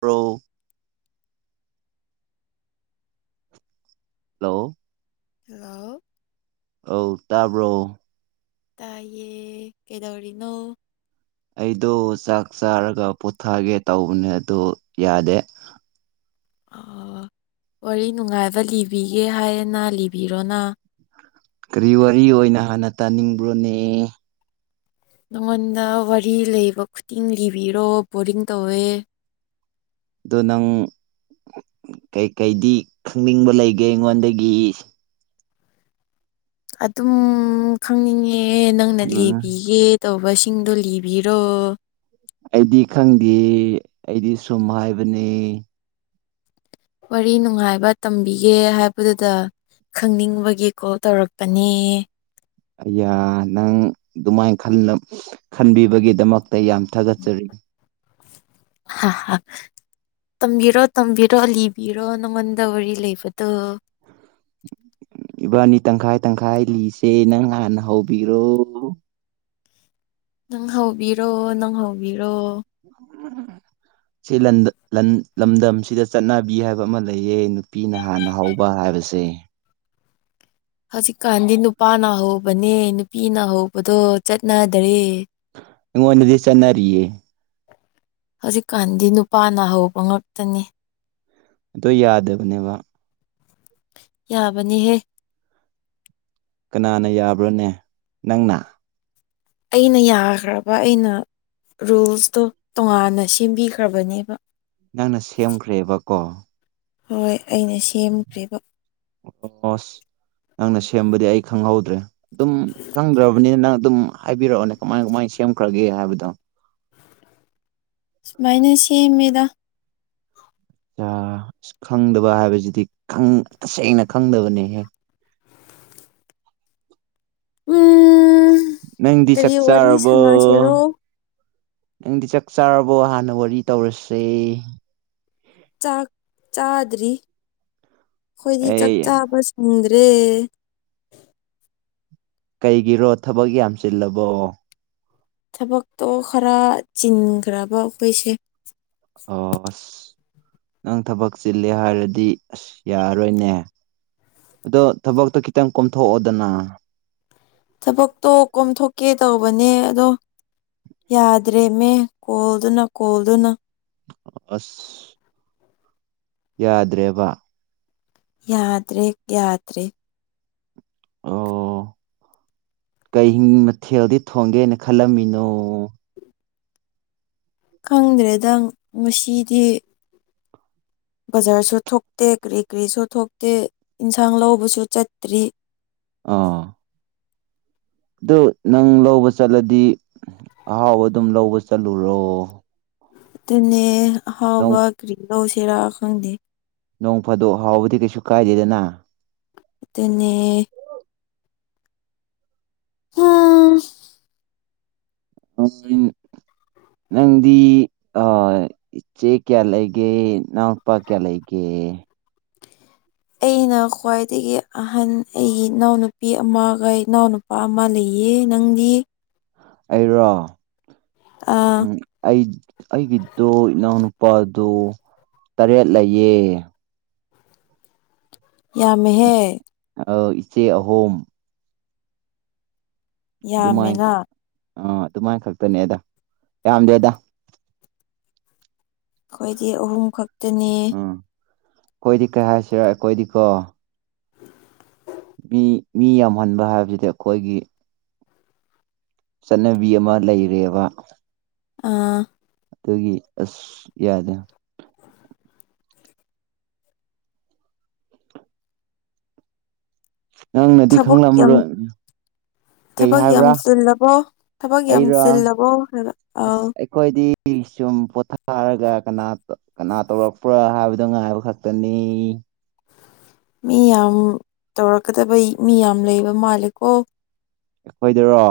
pro hello hello ꯑꯧ ꯇꯥꯕ꯭ꯔꯣ ꯇꯥꯌꯦ ꯀꯩꯗꯧꯔꯤꯅꯣ ꯑꯩꯗꯨ ꯆꯥꯛ ꯆꯥꯔꯒ ꯄꯣꯊꯒꯦ ꯇꯧꯕꯅꯦ ꯑꯗꯨ ꯌꯥꯗꯦ ꯋꯥꯔꯤ ꯅꯨꯡꯉꯥꯏꯕ ꯂꯤꯕꯤꯒꯦ ꯍꯥꯏꯌꯦꯅ ꯂꯤꯕꯤꯔꯣꯅ ꯀꯔꯤ ꯋꯥꯔꯤ ꯑꯣꯏꯅ ꯍꯥꯟꯅ ꯇꯥꯅꯤꯡꯕ꯭ꯔꯣꯅꯦ ꯅꯉꯣꯟꯗ ꯋꯥꯔꯤ ꯂꯩꯕ ꯈꯨꯗꯤꯡ ꯂꯤꯕꯤꯔꯣ ꯕꯣꯔꯤꯡ ꯇꯧꯋꯦ ꯑꯗꯣ ꯅꯪ ꯀꯩ ꯀꯩꯗꯤ ꯈꯪꯅꯤꯡꯕ ꯂꯩꯒꯦ ꯑꯩꯉꯣꯟꯗꯒꯤ ꯑꯗꯨꯝ ꯈꯪꯅꯤꯡꯉꯦ ꯅꯪꯅ ꯎꯝ ꯂꯤꯕꯤꯒꯦ ꯇꯧꯕꯁꯤꯡꯗꯣ ꯂꯤꯕꯤꯔꯣ ꯑꯩꯗꯤ ꯈꯪꯗꯦ ꯑꯩꯗꯤ ꯁꯨꯝ ꯍꯥꯏꯕꯅꯤ ꯋꯥꯔꯤ ꯅꯨꯡꯉꯥꯏꯕ ꯇꯝꯕꯤꯒꯦ ꯍꯥꯏꯕꯗꯨꯗ ꯈꯪꯅꯤꯡꯕꯒꯤ ꯀꯣꯜ ꯇꯧꯔꯛꯄꯅꯦ ꯌꯥ ꯅꯪ ꯑꯗꯨꯃꯥꯏꯅ ꯈꯟꯕꯤꯕꯒꯤꯗꯃꯛ ꯇ ꯌꯥꯝ ꯊꯥꯒꯠꯆꯔꯤ ꯑ ꯇꯝꯕꯤꯔꯣ ꯇꯝꯕꯤꯔꯣ ꯂꯤꯕꯤꯔꯣ ꯅꯪꯉꯣꯟꯗ ꯋꯥꯔꯤ ꯂꯩꯕꯗꯣ [inaudible] ꯏꯕꯥꯅꯤ ꯇꯪꯈꯥꯏ ꯇꯪꯈꯥꯏ ꯂꯤꯁꯦ ꯅꯪ ꯍꯥꯟꯅ ꯍꯧꯕꯤꯔꯣ ꯅꯪ ꯍꯧꯕꯤꯔꯣ ꯅꯪ ꯍꯧꯕꯤꯔꯣ ꯎꯝ [inaudible] ꯁꯤ ꯂ ꯂꯝꯗꯝꯁꯤꯗ ꯆꯠꯅꯕꯤ ꯍꯥꯏꯕ ꯑꯃ ꯂꯩꯌꯦ ꯅꯨꯄꯤꯅ ꯍꯥꯟꯅ ꯍꯥꯎꯕ ꯍꯥꯏꯕ ꯕꯁꯤ ꯍꯧꯖꯤꯛꯀꯥꯟꯗꯤ ꯅꯨꯄꯥꯅ ꯍꯧꯕꯅꯦ ꯅꯨꯄꯤꯅ ꯍꯧꯕꯗꯣ ꯆꯠꯅꯗ꯭ꯔꯦ ꯑꯪꯉꯣꯟ ꯅꯗꯤ ꯆꯅꯔꯤꯌꯦ ꯍꯧꯖꯤꯛꯀꯥꯟꯗꯤ ꯅꯨꯄꯥꯅ ꯍꯧꯕ ꯉꯛꯇꯅꯤ ꯑ ꯌꯥꯗꯕꯅꯦꯕ ꯌꯥꯕꯅꯤꯍꯦ ꯀꯅꯥꯅ ꯌꯥꯕ꯭ꯔꯣꯅꯦ ꯅꯪꯅ ꯑꯩꯅ ꯌꯥꯈ꯭ꯔꯕ ꯑꯩꯅ ꯔꯨꯜꯁꯇꯣ ꯇꯣꯉꯥꯟꯅ ꯁꯦꯝꯕꯤꯈ꯭ꯔꯕꯅꯦꯕ ꯅꯪꯅ ꯁꯦꯝꯈ꯭ꯔꯦꯕꯀꯣ ꯍꯣꯏ ꯑꯩꯅ ꯁꯦꯝꯈ꯭ꯔꯤꯕ ꯁ ꯅꯪꯅ ꯁꯦꯝꯕꯗꯤ ꯑꯩ ꯈꯪꯍꯧꯗ꯭ꯔꯦ ꯑꯗꯨꯝ ꯈꯪꯗ꯭ꯔꯕꯅꯤꯅ ꯅꯪ ꯑꯗꯨꯝ ꯍꯥꯏꯕꯤꯔꯛꯑꯣꯅꯦ ꯀꯃꯥꯏ ꯀꯃꯥꯏꯅ ꯁꯦꯝꯈ꯭ꯔꯒꯦ ꯍꯥꯏꯕꯗꯣ ꯁꯨꯃꯥꯏꯅ ꯁꯦꯝꯃꯦꯗ ꯑꯁ ꯈꯪꯗꯕ ꯍꯥꯏꯕꯁꯤꯗꯤ ꯇꯁꯦꯡꯅ ꯈꯪꯗꯕꯅꯦꯍꯦꯛ ꯎꯝ ꯅꯪꯗꯤ ꯀꯔꯤ ꯆꯥꯛ ꯋꯥꯔꯤ ꯆꯥꯔꯕꯣ ꯁꯥꯟꯅꯁꯤꯔꯣ ꯅꯪꯗꯤ ꯆꯥꯛ ꯆꯥꯔꯕꯣ ꯍꯥꯟꯅ ꯋꯥꯔꯤ ꯇꯧꯔꯁꯦ ꯆꯥꯛ ꯆꯥꯗ꯭ꯔꯤ ꯑꯩꯈꯣꯏꯗꯤ ꯆꯥꯛ ꯑꯩ ꯆꯥꯕꯨꯡꯗ꯭ꯔꯦ ꯔꯦ ꯀꯩꯒꯤꯔꯣ ꯊꯕꯛ ꯌꯥꯝ ꯆꯤꯜꯂꯕꯣ ꯊꯕꯛꯇꯣ ꯈꯔ ꯆꯤꯟꯈ꯭ꯔꯕ ꯑꯩꯈꯣꯏꯁꯦ ꯑ ꯅꯪ ꯊꯕꯛ ꯆꯤꯜꯂꯦ ꯍꯥꯏꯔꯗꯤ ꯑꯁ ꯌꯥꯔꯣꯏꯅꯦ ꯑꯗꯣ ꯊꯕꯛꯇꯣ ꯈꯤꯇꯪ ꯀꯣꯝꯊꯣꯛꯑꯣꯗꯅ ꯊꯕꯛꯇꯣ ꯀꯣꯝꯊꯣꯛꯀꯦ ꯇꯧꯕꯅꯦ ꯑꯗꯣ ꯌꯥꯗ꯭ꯔꯦꯃꯦ ꯀꯣꯜꯗꯨꯅ ꯀꯣꯜꯗꯨꯅ ꯑꯁ ꯌꯥꯗ꯭ꯔꯦꯕ ꯌꯥꯗ꯭ꯔꯦ ꯌꯥꯗ꯭ꯔꯦ [unintelligible] ꯀꯩꯤꯡ ꯃꯊꯦꯜꯗꯤ ꯊꯣꯡꯒꯦꯅ ꯈꯜꯂꯝꯃꯤꯅꯣ ꯈꯪꯗ꯭ꯔꯦꯗꯪ ꯉꯁꯤꯗꯤ ꯕꯖꯥꯔꯁꯨ ꯊꯣꯛꯇꯦ ꯀꯔꯤ ꯀꯔꯤꯁꯨ ꯊꯣꯛꯇꯦ ꯏꯟꯁꯥꯡ ꯂꯧꯕꯁꯨ ꯆꯠꯇ꯭ꯔꯤ ꯑꯥ ꯑꯗꯨ ꯅꯪ ꯂꯧꯕ ꯆꯠꯂꯗꯤ ꯑꯍꯥꯎꯕ ꯑꯗꯨꯝ ꯂꯧꯕ ꯆꯠꯂꯨꯔꯣ ꯑꯗꯨꯅꯦ ꯅꯣꯡ ꯍꯥꯎꯕ ꯀ꯭ꯔꯤꯔꯣ ꯁꯦꯔꯥ ꯈꯪꯗꯦ ꯅꯣꯡ ꯐꯥꯗꯣꯛ ꯍꯥꯎꯕꯗꯤ ꯀꯩꯁꯨ ꯀꯥꯏꯗꯦꯗꯅ ꯑꯗꯨꯅꯦ ꯎꯝ ꯑ ꯅꯪꯗꯤ ꯏꯆꯦ ꯀꯌꯥ ꯂꯩꯒꯦ ꯏꯅꯥꯎꯅꯄꯥ ꯀꯌꯥ ꯂꯩꯒꯦ [unintelligible] ꯑꯩꯅ ꯈ꯭ꯋꯥꯏꯗꯒꯤ ꯑꯍꯟ ꯑꯩꯒꯤ ꯏꯅꯥꯎꯅꯨꯄꯤ ꯑꯃꯒ ꯏꯅꯥꯎꯅꯨꯄꯥ ꯑꯃ ꯂꯩ ꯏ ꯅꯪꯗꯤ ꯑꯩꯔꯣ ꯑꯥ ꯎ ꯑꯩ ꯑꯩꯒꯤꯗꯨꯣ ꯏꯅꯥꯎꯅꯨ ꯂꯄꯥꯗꯨ ꯇꯔꯦꯠ ꯂꯩꯑꯦ ꯌꯥꯝꯃꯦꯍꯦ ꯑ ꯏꯆꯦ ꯑꯍꯣꯨꯝ ꯑꯗꯨꯃꯥꯏ ꯌꯥꯝꯃꯤꯅ ꯑꯥ ꯑꯗꯨꯃꯥꯏ ꯈꯛꯇꯅꯦ ꯑꯗ ꯌꯥꯝꯗꯦꯗ ꯑꯩꯈꯣꯏꯗꯤ ꯑꯍꯨꯝ ꯈꯛꯇꯅꯦ ꯎꯝ ꯑꯩꯈꯣꯏꯗꯤ ꯀꯩ ꯍꯥꯏꯁꯤꯔ ꯑꯩꯈꯣꯏꯗꯤꯀꯣ ꯃꯤ ꯃꯤ ꯌꯥꯝꯍꯟꯕ ꯍꯥꯏꯕꯁꯤꯗꯤ ꯑꯩꯈꯣꯏꯒꯤ ꯆꯠꯅꯕꯤꯌꯃ ꯂꯩꯔꯦꯕ ꯑꯥ ꯑꯗꯨꯒꯤ ꯑꯁ ꯌꯥꯗꯦ ꯅꯪꯅꯗꯤ ꯊꯕꯛ ꯌꯥꯝ ꯈꯪꯂꯝꯕꯔꯣ ꯊꯕꯛ ꯌꯥꯝ ꯆꯤꯜꯂꯕꯣ ꯊꯕꯛ ꯌꯥꯝ ꯑꯩꯔꯣ ꯆꯤꯜꯂꯕꯣ ꯍꯥꯏꯕ ꯑꯥꯎ ꯑꯩ ꯁꯨꯝ ꯄꯣꯊꯥꯔꯒ ꯀꯅꯥ ꯀꯅꯥ ꯇꯧꯔꯛꯄ꯭ꯔꯥ ꯍꯥꯏꯕꯗꯣ ꯉꯥꯏꯕ ꯈꯛꯇꯅꯤ ꯃꯤ ꯌꯥꯝ ꯇꯧꯔꯛꯀꯗꯕꯩ ꯃꯤ ꯌꯥꯝ ꯂꯩꯕ ꯃꯥꯜꯂꯦꯀꯣ ꯑꯩꯈꯣꯏꯗꯔꯣ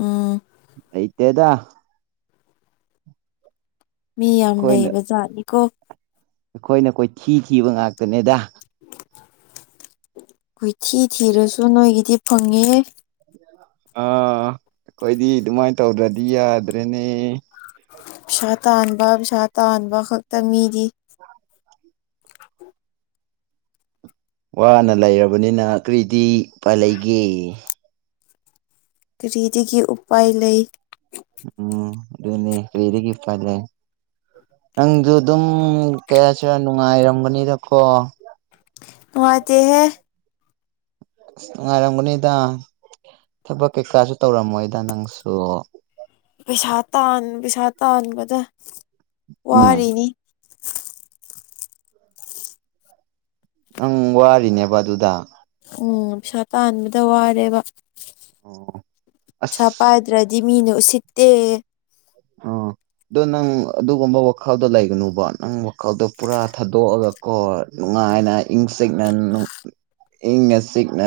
ꯎꯝ ꯂꯩꯇꯦꯗ ꯃꯤ ꯌꯥꯝ ꯑꯩꯈꯣꯏꯅ ꯂꯩꯕ ꯖꯥꯠꯅꯤꯀꯣ ꯑꯩꯈꯣꯏꯅ ꯀꯣꯏꯊꯤ ꯊꯤꯕ ꯉꯥꯛꯇꯅꯦꯗ ꯀꯣꯏꯊꯤ ꯊꯤꯔꯁꯨ ꯅꯣꯏꯒꯤꯗꯤ ꯐꯪꯉꯦꯌꯦ ꯑꯥ ꯑꯩꯈꯣꯏꯗꯤ ꯑꯗꯨꯃꯥꯏꯅ ꯇꯧꯗ꯭ꯔꯗꯤ ꯌꯥꯗ꯭ꯔꯦꯅꯦ ꯄꯩꯁꯥ ꯇꯥꯟꯕ ꯄꯩꯁꯥ ꯇꯥꯟꯕ ꯈꯛꯇ ꯃꯤꯗꯤ [unintelligible] ꯋꯥꯅ ꯂꯩꯔꯕꯅꯤꯅ ꯀꯔꯤꯗꯤ ꯎꯄꯥꯏꯂꯩꯒꯦ ꯀꯔꯤꯗꯒꯤ ꯎꯄꯥꯏ ꯂꯩ ꯎꯝ ꯑꯗꯨꯅꯤ ꯀ꯭ꯔꯤꯗꯒꯤ ꯎꯄꯥꯏ ꯂꯩ ꯅꯪꯁꯨ ꯑꯗꯨꯝ ꯀꯩꯍꯥꯏꯁꯤꯔ ꯅꯨꯡꯉꯥꯏꯔꯝꯒꯅꯤꯗꯀꯣ ꯅꯨꯡꯉꯥꯏꯇꯦꯍꯦ ꯅꯨꯡꯉꯥꯏꯔꯝꯒꯅꯤꯗ ꯊꯕꯛ ꯀꯩꯀꯥꯁꯨ ꯇꯧꯔꯝꯃꯣꯏꯗ ꯅꯪꯁꯨ ꯄꯩꯁꯥ ꯇꯥꯟ ꯄꯩꯁꯥ ꯇꯥꯟꯕꯗ ꯎꯝ ꯋꯥꯔꯔꯤꯅꯤ ꯅꯪ ꯋꯥꯔꯤꯅꯦꯕ ꯑꯗꯨꯗ ꯎꯝ ꯄꯩꯁꯥ ꯇꯥꯟꯕꯗ ꯋꯥꯔꯦꯕ ꯑꯣ ꯄꯩꯁꯥ ꯑꯁ ꯄꯥꯏꯗ꯭ꯔꯗꯤ ꯃꯤꯅ ꯎꯁꯤꯠꯇꯦ ꯑꯣ ꯑꯗꯣ ꯅꯪ ꯑꯗꯨꯒꯨꯝꯕ ꯋꯥꯈꯜꯗꯣ ꯂꯩꯒꯅꯨꯕ ꯅꯪ ꯋꯥꯈꯜꯗꯣ ꯄꯨꯔꯥ ꯊꯥꯗꯣꯛꯑꯒ ꯀꯣ ꯅꯨꯡꯉꯥꯏꯅ ꯏꯪꯅ ꯆꯤꯛꯅ ꯏꯪꯅ ꯆꯤꯛꯅ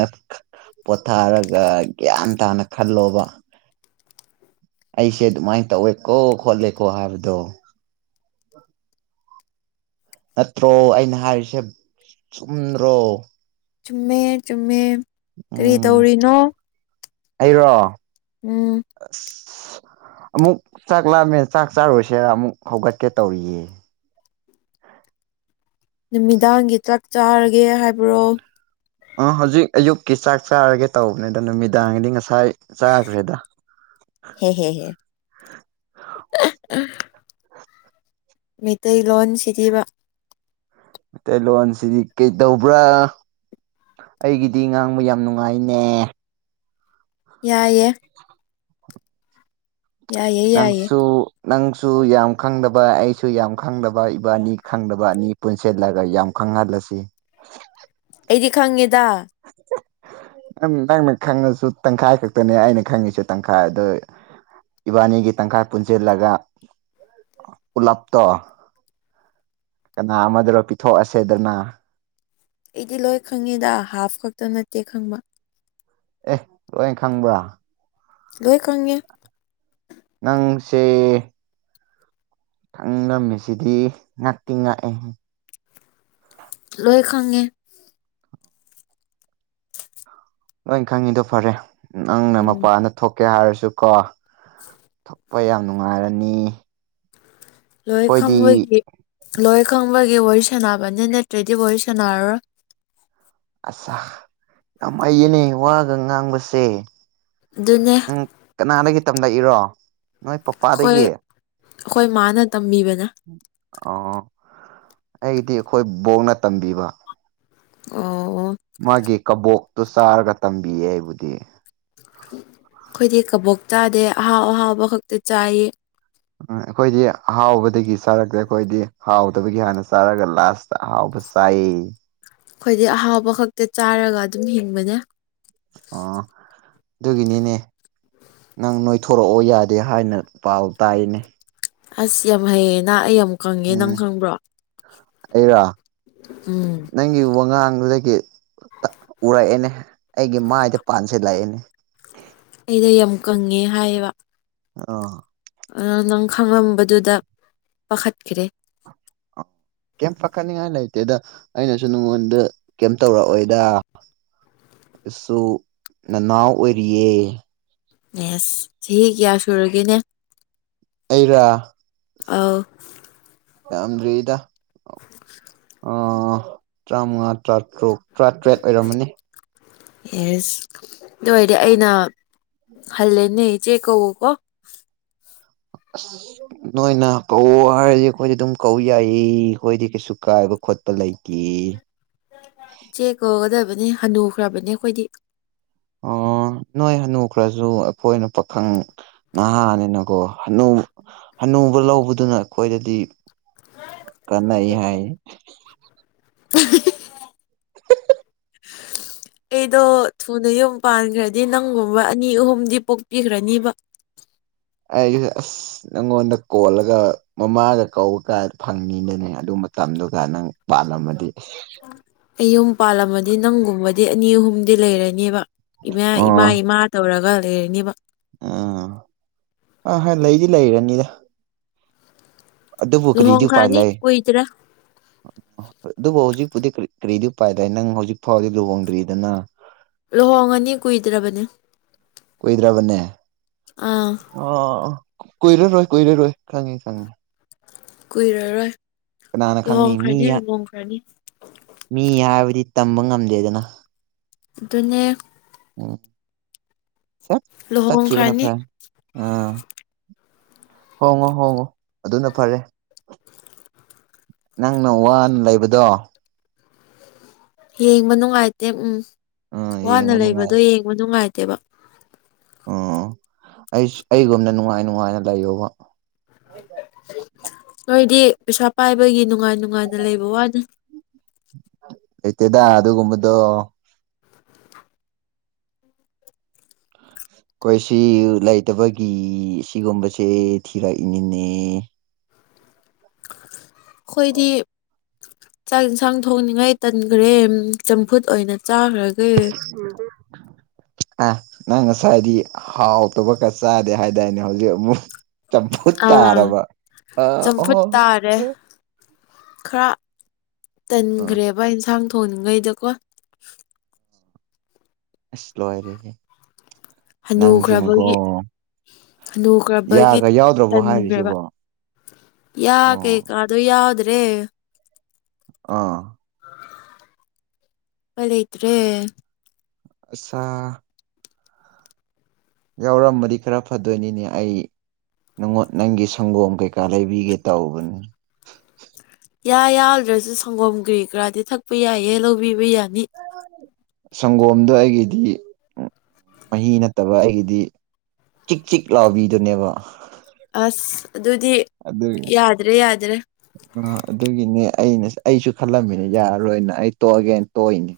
ꯄꯣꯊꯥꯔꯒ ꯒ꯭ꯌꯥꯟ ꯇꯥꯅ ꯈꯜꯂꯣꯕ ꯑꯩꯁꯦ ꯑꯗꯨꯃꯥꯏꯅ ꯇꯧꯋꯦꯀꯣ ꯈꯣꯠꯂꯦꯀꯣ ꯍꯥꯏꯕꯗꯣ ꯅꯠꯇ꯭ꯔꯣ ꯑꯩꯅ ꯍꯥꯏꯔꯤꯁꯦ ꯆꯨꯝꯗ꯭ꯔꯣ ꯆꯨꯝꯃꯦ ꯆꯨꯝꯃꯦ ꯀꯔꯤ ꯎꯝ ꯇꯧꯔꯤꯅꯣ ꯑꯩꯔꯣ ꯎꯝ ꯑꯁ ꯑꯃꯨꯛ ꯆꯥꯛ ꯂꯥꯑꯝꯃꯦ ꯆꯥꯛ ꯆꯥꯔꯨꯁꯦꯔ ꯑꯃꯨꯛ ꯍꯧꯒꯠꯀꯦ ꯇꯧꯔꯤꯌꯦ ꯅꯨꯃꯤꯗꯥꯡꯒꯤ ꯇ꯭ꯔꯛ ꯆꯥꯔꯒꯦ ꯍꯥꯏꯕ꯭ꯔꯣ ꯑ ꯍꯧꯖꯤꯛ ꯑꯌꯨꯛꯀꯤ ꯆꯥꯛ ꯆꯥꯔꯒꯦ ꯇꯧꯕꯅꯦ ꯑꯗꯣ ꯅꯨꯃꯤꯗꯥꯡꯒꯤꯗꯤ ꯉꯁꯥꯏ ꯆꯈ꯭ꯔꯦꯗ ꯍꯦ ꯍꯦ ꯍꯦ [unintelligible] ꯃꯤꯇꯩꯩꯂꯣꯟ ꯁꯤꯗꯤꯕ ꯃꯩꯇꯩꯂꯣꯟꯣꯟꯁꯤꯗꯤ ꯀꯩꯗꯧꯕ꯭ꯔꯥ ꯑꯩꯒꯤꯗꯤ ꯉꯥꯡꯕ ꯌꯥꯝ ꯅꯨꯡꯉꯥꯏꯅꯦ ꯌꯥꯏꯌꯦ ꯌꯥꯏꯌꯦ ꯌꯥꯏꯌꯦ ꯅꯪꯁꯨ ꯅꯪꯁꯨ ꯌꯥꯝ ꯈꯪꯗꯕ ꯑꯩꯁꯨ ꯌꯥꯝ ꯈꯪꯗꯕ ꯏꯕꯥꯅꯤ ꯈꯪꯗꯕ ꯑꯅꯤ ꯄꯨꯟꯁꯤꯜꯂꯒ ꯌꯥꯝ ꯐꯪꯍꯜꯂꯁꯤ ꯑꯩꯗꯤ ꯈꯪꯉꯦꯗ ꯅꯪꯅ ꯈꯪꯉꯁꯨ ꯇꯪꯈꯥꯏ ꯈꯛꯇꯅꯦ ꯑꯩꯅ ꯈꯪꯉꯤꯁꯨ ꯇꯪꯈꯥꯏ ꯑꯗꯨ ꯏꯕꯥ ꯟꯅꯤꯒꯤ ꯇꯪꯈꯥꯏ ꯄꯨꯟꯁꯤꯜꯂꯒ ꯄꯨꯂꯞꯇꯣ ꯀꯅꯥ ꯑꯃꯗꯨꯔꯣ ꯄꯤꯊꯣꯛꯑꯁꯦꯗꯅ ꯑꯩꯗꯤ ꯂꯣꯏ ꯈꯪꯉꯦꯗ ꯍꯥꯐ ꯈꯛꯇ ꯅꯠꯇꯦ ꯈꯪꯕ ꯑꯦ ꯂꯣꯏ ꯈꯪꯕ꯭ꯔꯥ ꯂꯣꯏꯈꯪꯉꯦ ꯅꯪꯁꯦ ꯈꯪꯉꯝꯃꯤꯁꯤꯗꯤ ꯉꯥꯛꯇꯤꯡ ꯉꯥꯛꯑꯦ ꯂꯣꯏ ꯈꯪꯉꯦ ꯂꯣꯏ ꯈꯪꯉꯤꯗꯣ ꯐꯔꯦ ꯅꯪꯅ ꯎꯝ ꯃꯄꯥꯗ ꯊꯣꯛꯀꯦ ꯍꯥꯏꯔꯁꯨ ꯀꯣ ꯌꯥꯝ ꯅꯨꯡꯉꯥꯏꯔꯅꯤ ꯂꯣꯏ ꯑꯩꯈꯣꯏꯗꯤ ꯈꯪꯕꯣꯏꯒꯤ ꯂꯣꯏ ꯈꯪꯕꯒꯤ ꯋꯥꯔꯤ ꯁꯥꯟꯅꯕꯅꯤ ꯅꯠꯇ꯭ꯔꯗꯤ ꯋꯥꯔꯤ ꯁꯥꯟꯅꯔꯔꯣꯏ ꯑꯁꯥ ꯌꯥꯝ ꯍꯩꯌꯦꯅꯦ ꯋꯥꯒ ꯉꯥꯡꯕꯁꯦ ꯑꯗꯨꯅꯦ ꯅꯪ ꯀꯅꯥꯗꯒꯤ ꯇꯝꯂꯛꯏꯔꯣ ꯅꯣꯏ ꯑꯩꯈꯣꯏ ꯄꯄꯥꯗꯒꯤ ꯑꯩꯈꯣꯏ ꯃꯥꯅ ꯇꯝꯕꯤꯕꯅꯦ ꯑ ꯑꯩꯗꯤ ꯑꯩꯈꯣꯏ ꯕꯣꯛꯅ ꯇꯝꯕꯤꯕ ꯑꯣ ꯃꯥꯒꯤ ꯀꯕꯣꯛꯇꯨ ꯆꯥꯔꯒ ꯇꯝꯕꯤꯌꯦ ꯑꯩꯕꯨꯗꯤ ꯑꯩꯈꯣꯏꯗꯤ ꯀꯕꯣꯛ ꯆꯥꯗꯦ ꯑꯍꯥꯎ ꯑꯍꯥꯎꯕ ꯈꯛꯇ ꯆꯥꯏ ꯎꯝ ꯑꯩꯈꯣꯏꯗꯤ ꯑꯍꯥꯎꯕꯗꯒꯤ ꯆꯥꯔꯛꯇꯦ ꯑꯩꯈꯣꯏꯗꯤ ꯍꯥꯎꯗꯕꯒꯤ ꯍꯥꯟꯅ ꯆꯥꯔꯒ ꯂꯥꯁꯇ ꯑꯍꯥꯎꯕ ꯆꯥꯏ ꯑꯩꯈꯣꯏꯗꯤ ꯑꯍꯥꯎꯕ ꯈꯛꯇ ꯆꯥꯔꯒ ꯑꯗꯨꯝ ꯍꯤꯡꯕꯅꯦ ꯑ ꯑꯗꯨꯒꯤꯅꯤꯅꯦ ꯅꯪ ꯅꯣꯏꯊꯣꯔꯛꯑꯣ ꯌꯥꯗꯦ ꯍꯥꯏꯅ ꯄꯥꯎ ꯇꯥꯏꯌꯦꯅꯦ ꯑꯁ ꯌꯥꯝ ꯍꯩꯌꯦꯅ ꯎꯝ ꯑꯩꯔ ꯎꯝ ꯅꯪꯒꯤ ꯋꯥꯉꯥꯡ ꯗꯨꯗꯒꯤ ꯎꯔꯛꯑꯦꯅꯦ ꯑꯩꯒꯤ ꯃꯥꯏꯗ ꯄꯥꯟꯁꯦ ꯂꯥꯛꯑꯦꯅꯦ ꯑꯩꯗ ꯌꯥꯝ ꯀꯪꯉꯦ ꯍꯥꯏꯌꯦꯕ ꯑ ꯑꯗ ꯅꯪ ꯈꯪꯂꯝꯕꯗꯨꯗ ꯄꯥꯈꯠꯈꯔꯦ ꯀꯦꯝ ꯄꯥꯈꯠꯅꯤꯡꯉꯥꯏ ꯂꯩꯇꯦꯗ ꯑꯩꯅꯁꯨ ꯅꯉꯣꯟꯗ ꯀꯦꯝ ꯇꯧꯔꯛꯑꯣꯏꯗ ꯁꯨ ꯅꯅꯥꯎ ꯑꯣꯏꯔꯤꯌꯦ ꯑꯦꯁ ꯆꯍꯤ ꯀꯌꯥ ꯁꯨꯔꯒꯦꯅꯦ ꯑꯩꯔ ꯑ ꯌꯥꯝꯗꯔꯤꯗ [inaudible] ꯑ ꯆꯥꯃꯉꯥ ꯇꯔꯥꯇꯔꯨꯛ ꯇꯔꯥꯇꯔꯦꯠ ꯑꯣꯏꯔꯝꯃꯅꯤ ꯌꯦꯁ ꯑꯗꯨ ꯑꯣꯏꯔꯗꯤ ꯑꯩꯅ ꯍꯜꯂꯦꯅꯦ ꯆꯦ ꯀꯧꯋꯣ ꯀꯣ ꯑꯁ ꯅꯣꯏꯅ ꯀꯧ ꯍꯥꯏꯔꯗꯤ ꯑꯩꯈꯣꯏꯗꯤ ꯑꯗꯨꯝ ꯀꯧ ꯌꯥꯏꯌꯦ ꯑꯩꯈꯣꯏꯗꯤ ꯀꯩꯁꯨ ꯀꯥꯏꯕ ꯈꯣꯠꯄ ꯂꯩꯇꯤꯌꯦ ꯏꯆꯦ ꯀꯧꯒꯗꯕꯅꯤ ꯍꯅꯨꯈ꯭ꯔꯕꯅꯦ ꯑꯩꯈꯣꯏꯗꯤ ꯑꯣ ꯅꯣꯏ ꯍꯅꯨ ꯈ꯭ꯔꯁꯨ ꯑꯩꯈꯣꯏꯅ ꯄꯥꯈꯪ ꯅꯍꯥꯅꯤꯅꯀꯣ ꯍꯅꯨ ꯍꯅꯨꯕ ꯂꯧꯕꯗꯨꯅ ꯑꯩꯈꯣꯏꯗꯗꯤ [inaudible] ꯀꯅꯩ ꯍꯥꯏ [inaudible] ꯑꯩꯗꯣ ꯊꯨꯅ ꯌꯨꯝ ꯄꯥꯟꯈ꯭ꯔꯗꯤ ꯅꯪꯒꯨꯝꯕ ꯑꯅꯤ ꯑꯍꯨꯝꯗꯤ ꯄꯣꯛꯄꯤꯈ꯭ꯔꯅꯤꯕ [inaudible] ꯑꯩꯒꯤ ꯑꯁ ꯅꯪꯉꯣꯟꯗ ꯀꯣꯜꯂꯒ ꯃꯃꯥꯒ ꯀꯧ ꯀꯥꯏꯗ ꯐꯪꯉꯤꯗꯅꯦ ꯑꯗꯨꯝ ꯃꯇꯝꯗꯨꯒ ꯅꯪ ꯄꯥꯜꯂꯝꯃꯗꯤ ꯑꯩ ꯌꯨꯝ ꯄꯥꯜꯂꯝꯃꯗꯤ ꯅꯪꯒꯨꯝꯕꯗꯤ ꯑꯅꯤ ꯑꯍꯨꯝꯗꯤ ꯂꯩꯔꯅꯦꯕ ꯏꯃꯥ ꯏꯃꯥ ꯏꯃꯥ ꯇꯧꯔꯒ ꯂꯩꯔꯅꯦꯕ ꯎꯝ ꯑ ꯍꯣꯏ ꯂꯩꯗꯤ ꯂꯩꯔꯅꯤꯗ ꯑꯗꯨꯕꯨ ꯀꯔꯤꯗꯤ ꯄꯥꯏ ꯂꯨꯍꯣꯡꯈ꯭ꯔꯅꯤ ꯂꯩ ꯀꯨꯏꯗ꯭ꯔꯦ ꯑꯗꯨꯕꯨ ꯍꯧꯖꯤꯛꯄꯨꯗꯤ ꯀꯔꯤꯗꯤ ꯄꯥꯏꯗꯏ ꯅꯪ ꯍꯧꯖꯤꯛ ꯐꯥꯎꯕꯗꯤ ꯂꯨꯍꯣꯡꯗ꯭ꯔꯤꯗꯅ ꯂꯨꯍꯣꯡꯉꯅꯤ ꯀꯨꯏꯗ꯭ꯔꯕꯅꯤ ꯀꯨꯏꯗ꯭ꯔꯥꯕꯅꯦ ꯑꯥ ꯑ ꯀꯣꯏꯏꯔꯔꯣꯏ ꯀꯣꯏꯏꯔꯔꯣꯏ ꯈꯪꯉꯤ ꯈꯪꯉꯦ ꯀꯨꯏꯔꯔꯣꯏ ꯀꯅꯥꯅ ꯈꯪꯅꯤ ꯃꯤ ꯂꯨꯍꯣꯡꯈ꯭ꯔꯅꯤ ꯂꯨꯍꯣꯡꯈ꯭ꯔꯅꯤ ꯃꯤ ꯍꯥꯏꯕꯗꯤ ꯇꯝꯕ ꯉꯝꯗꯦꯗꯅ ꯑꯗꯨꯅꯦ ꯎꯝ ꯆꯠ ꯆꯥꯛ ꯀꯈꯤꯕ ꯂꯨꯍꯣꯡꯈ꯭ꯔꯅꯤ ꯅꯄꯥꯥꯏ ꯑ ꯍꯣꯡꯉꯨ ꯍꯣꯡꯉꯨ ꯑꯗꯨꯅ ꯐꯔꯦ ꯅꯪꯅ ꯋꯥꯅ ꯂꯩꯕꯗꯣ ꯌꯦꯡꯕ ꯅꯨꯡꯉꯥꯏꯇꯦ ꯎꯝ ꯎꯝ ꯋꯥꯅ ꯌꯦꯡꯕ ꯅꯨꯡꯉꯥꯏ ꯂꯩꯕꯗꯣ ꯌꯦꯡꯕ ꯅꯨꯡꯉꯥꯏꯇꯦꯕ ꯑꯣ ꯑꯩ ꯑꯩꯒꯨꯝꯗ ꯅꯨꯡꯉꯥꯏ ꯅꯨꯡꯉꯥꯏꯅ ꯂꯩꯌꯣꯕ ꯅꯣꯏꯗꯤ ꯄꯩꯁꯥ ꯄꯥꯏꯕꯒꯤ ꯅꯨꯡꯉꯥꯏꯅꯤ ꯅꯨꯡꯉꯥꯏꯅ ꯂꯩꯕ ꯋꯥꯅꯤ ꯂꯩꯇꯦꯗ ꯑꯗꯨꯒꯨꯝꯕꯗꯣ ꯀ ꯑꯩꯈꯣꯏ ꯁꯤ ꯂꯩꯇꯕꯒꯤ ꯁꯤꯒꯨꯝꯕꯁꯦ ꯊꯤꯔꯛꯏꯅꯤꯅꯦ ꯑꯩꯈꯣꯏꯗꯤ ꯆꯥꯛ ꯌꯦꯟꯁꯥꯡ ꯊꯣꯡꯅꯤꯡꯉꯥꯏ ꯇꯟꯈ꯭ꯔꯦ ꯆꯝꯐꯨꯠ ꯑꯣꯏꯅ ꯇꯥꯔꯒ ꯑ ꯅꯪ ꯉꯁꯥꯏꯗꯤ ꯍꯥꯎꯇꯕꯀꯔ ꯆꯥꯗꯦ ꯍꯥꯏꯗꯥꯔꯅꯦ ꯍꯧꯖꯤꯛ ꯑꯃꯨꯛ ꯆꯝꯄ ꯇꯥ ꯑꯥ ꯑꯔꯔꯕ ꯑ ꯆꯝꯐꯨꯠ ꯑꯣ ꯇꯥꯔꯦ ꯈꯔ ꯑ ꯇꯟꯈ꯭ꯔꯦꯕ ꯏꯟꯁꯥꯡ ꯊꯣꯡꯉꯩꯗꯀꯣ ꯑꯁ ꯂꯣꯏꯔꯦꯍꯦ ꯅꯪꯁꯤꯃꯀꯣ ꯍꯟꯗꯨꯈ꯭ꯔꯕꯒꯤ ꯂꯨꯈ꯭ꯔꯕꯒꯤ ꯌꯥꯒ ꯌꯥꯎꯗ꯭ꯔꯕꯣ ꯆꯟꯈ꯭ꯔꯦꯕ ꯍꯥꯏꯔꯤꯁꯤꯕꯣ ꯌꯥ ꯑꯣ ꯀꯩꯀꯥꯗꯣ ꯌꯥꯎꯗ꯭ꯔꯦ ꯑꯥ ꯐꯂꯦꯗ꯭ꯔꯦ ꯑꯆꯥꯥ ꯌꯥꯎꯔꯝꯃꯗꯤ ꯈꯔ ꯐꯗꯣꯏꯅꯤꯅꯦ ꯑꯩ ꯅꯨꯡꯉꯣꯠ ꯅꯪꯒꯤ ꯁꯪꯒꯣꯝ ꯀꯩꯀꯥ ꯂꯩꯕꯤꯒꯦ ꯇꯧꯕꯅꯤ ꯌꯥ ꯌꯥꯎꯗ꯭ꯔꯁꯨ ꯁꯪꯒꯣꯝ ꯀꯒꯔꯤ ꯀꯔꯥꯗꯤ ꯊꯛꯄ ꯌꯥꯏꯌꯦ ꯂꯧꯕꯤꯕ ꯌꯥꯅꯤ ꯁꯪꯒꯣꯝꯗ ꯑꯩꯒꯤꯗꯤ ꯃꯍꯤ ꯅꯠꯇꯕ ꯑꯩꯒꯤꯗꯤ ꯆꯤꯛ ꯆꯤꯛ ꯂꯥꯎꯕꯤꯗꯨꯅꯦꯕ ꯑꯁ ꯑꯗꯨꯗꯤ ꯑꯗꯨꯒꯤ ꯌꯥꯗ꯭ꯔꯦ ꯌꯥꯗ꯭ꯔꯦ ꯑ ꯑꯗꯨꯒꯤꯅꯦ ꯑꯩꯅ ꯑꯩꯁꯨ ꯈꯜꯂꯝꯃꯤꯅꯦ ꯌꯥꯔꯔꯣꯏꯅ ꯑꯩ ꯇꯣꯛꯑꯒꯦꯅ ꯇꯣꯛꯏꯅꯦ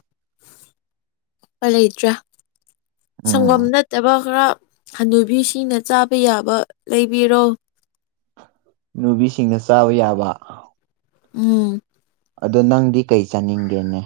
ꯂꯩꯇ꯭ꯔꯦ ꯁꯪꯒꯣꯝ ꯎꯝ ꯅꯠꯇꯕ ꯈꯔ ꯍꯅꯣꯏꯕꯤ ꯁꯤꯅ ꯆꯥꯕ ꯌꯥꯕ ꯂꯩꯕꯤꯔꯣ ꯅꯨꯕꯤꯁꯤꯡꯅ ꯆꯥꯕ ꯌꯥꯕ ꯎꯝ ꯑꯗꯣ ꯅꯪꯗꯤ ꯀꯩ ꯆꯥꯅꯤꯡꯒꯦꯅꯦ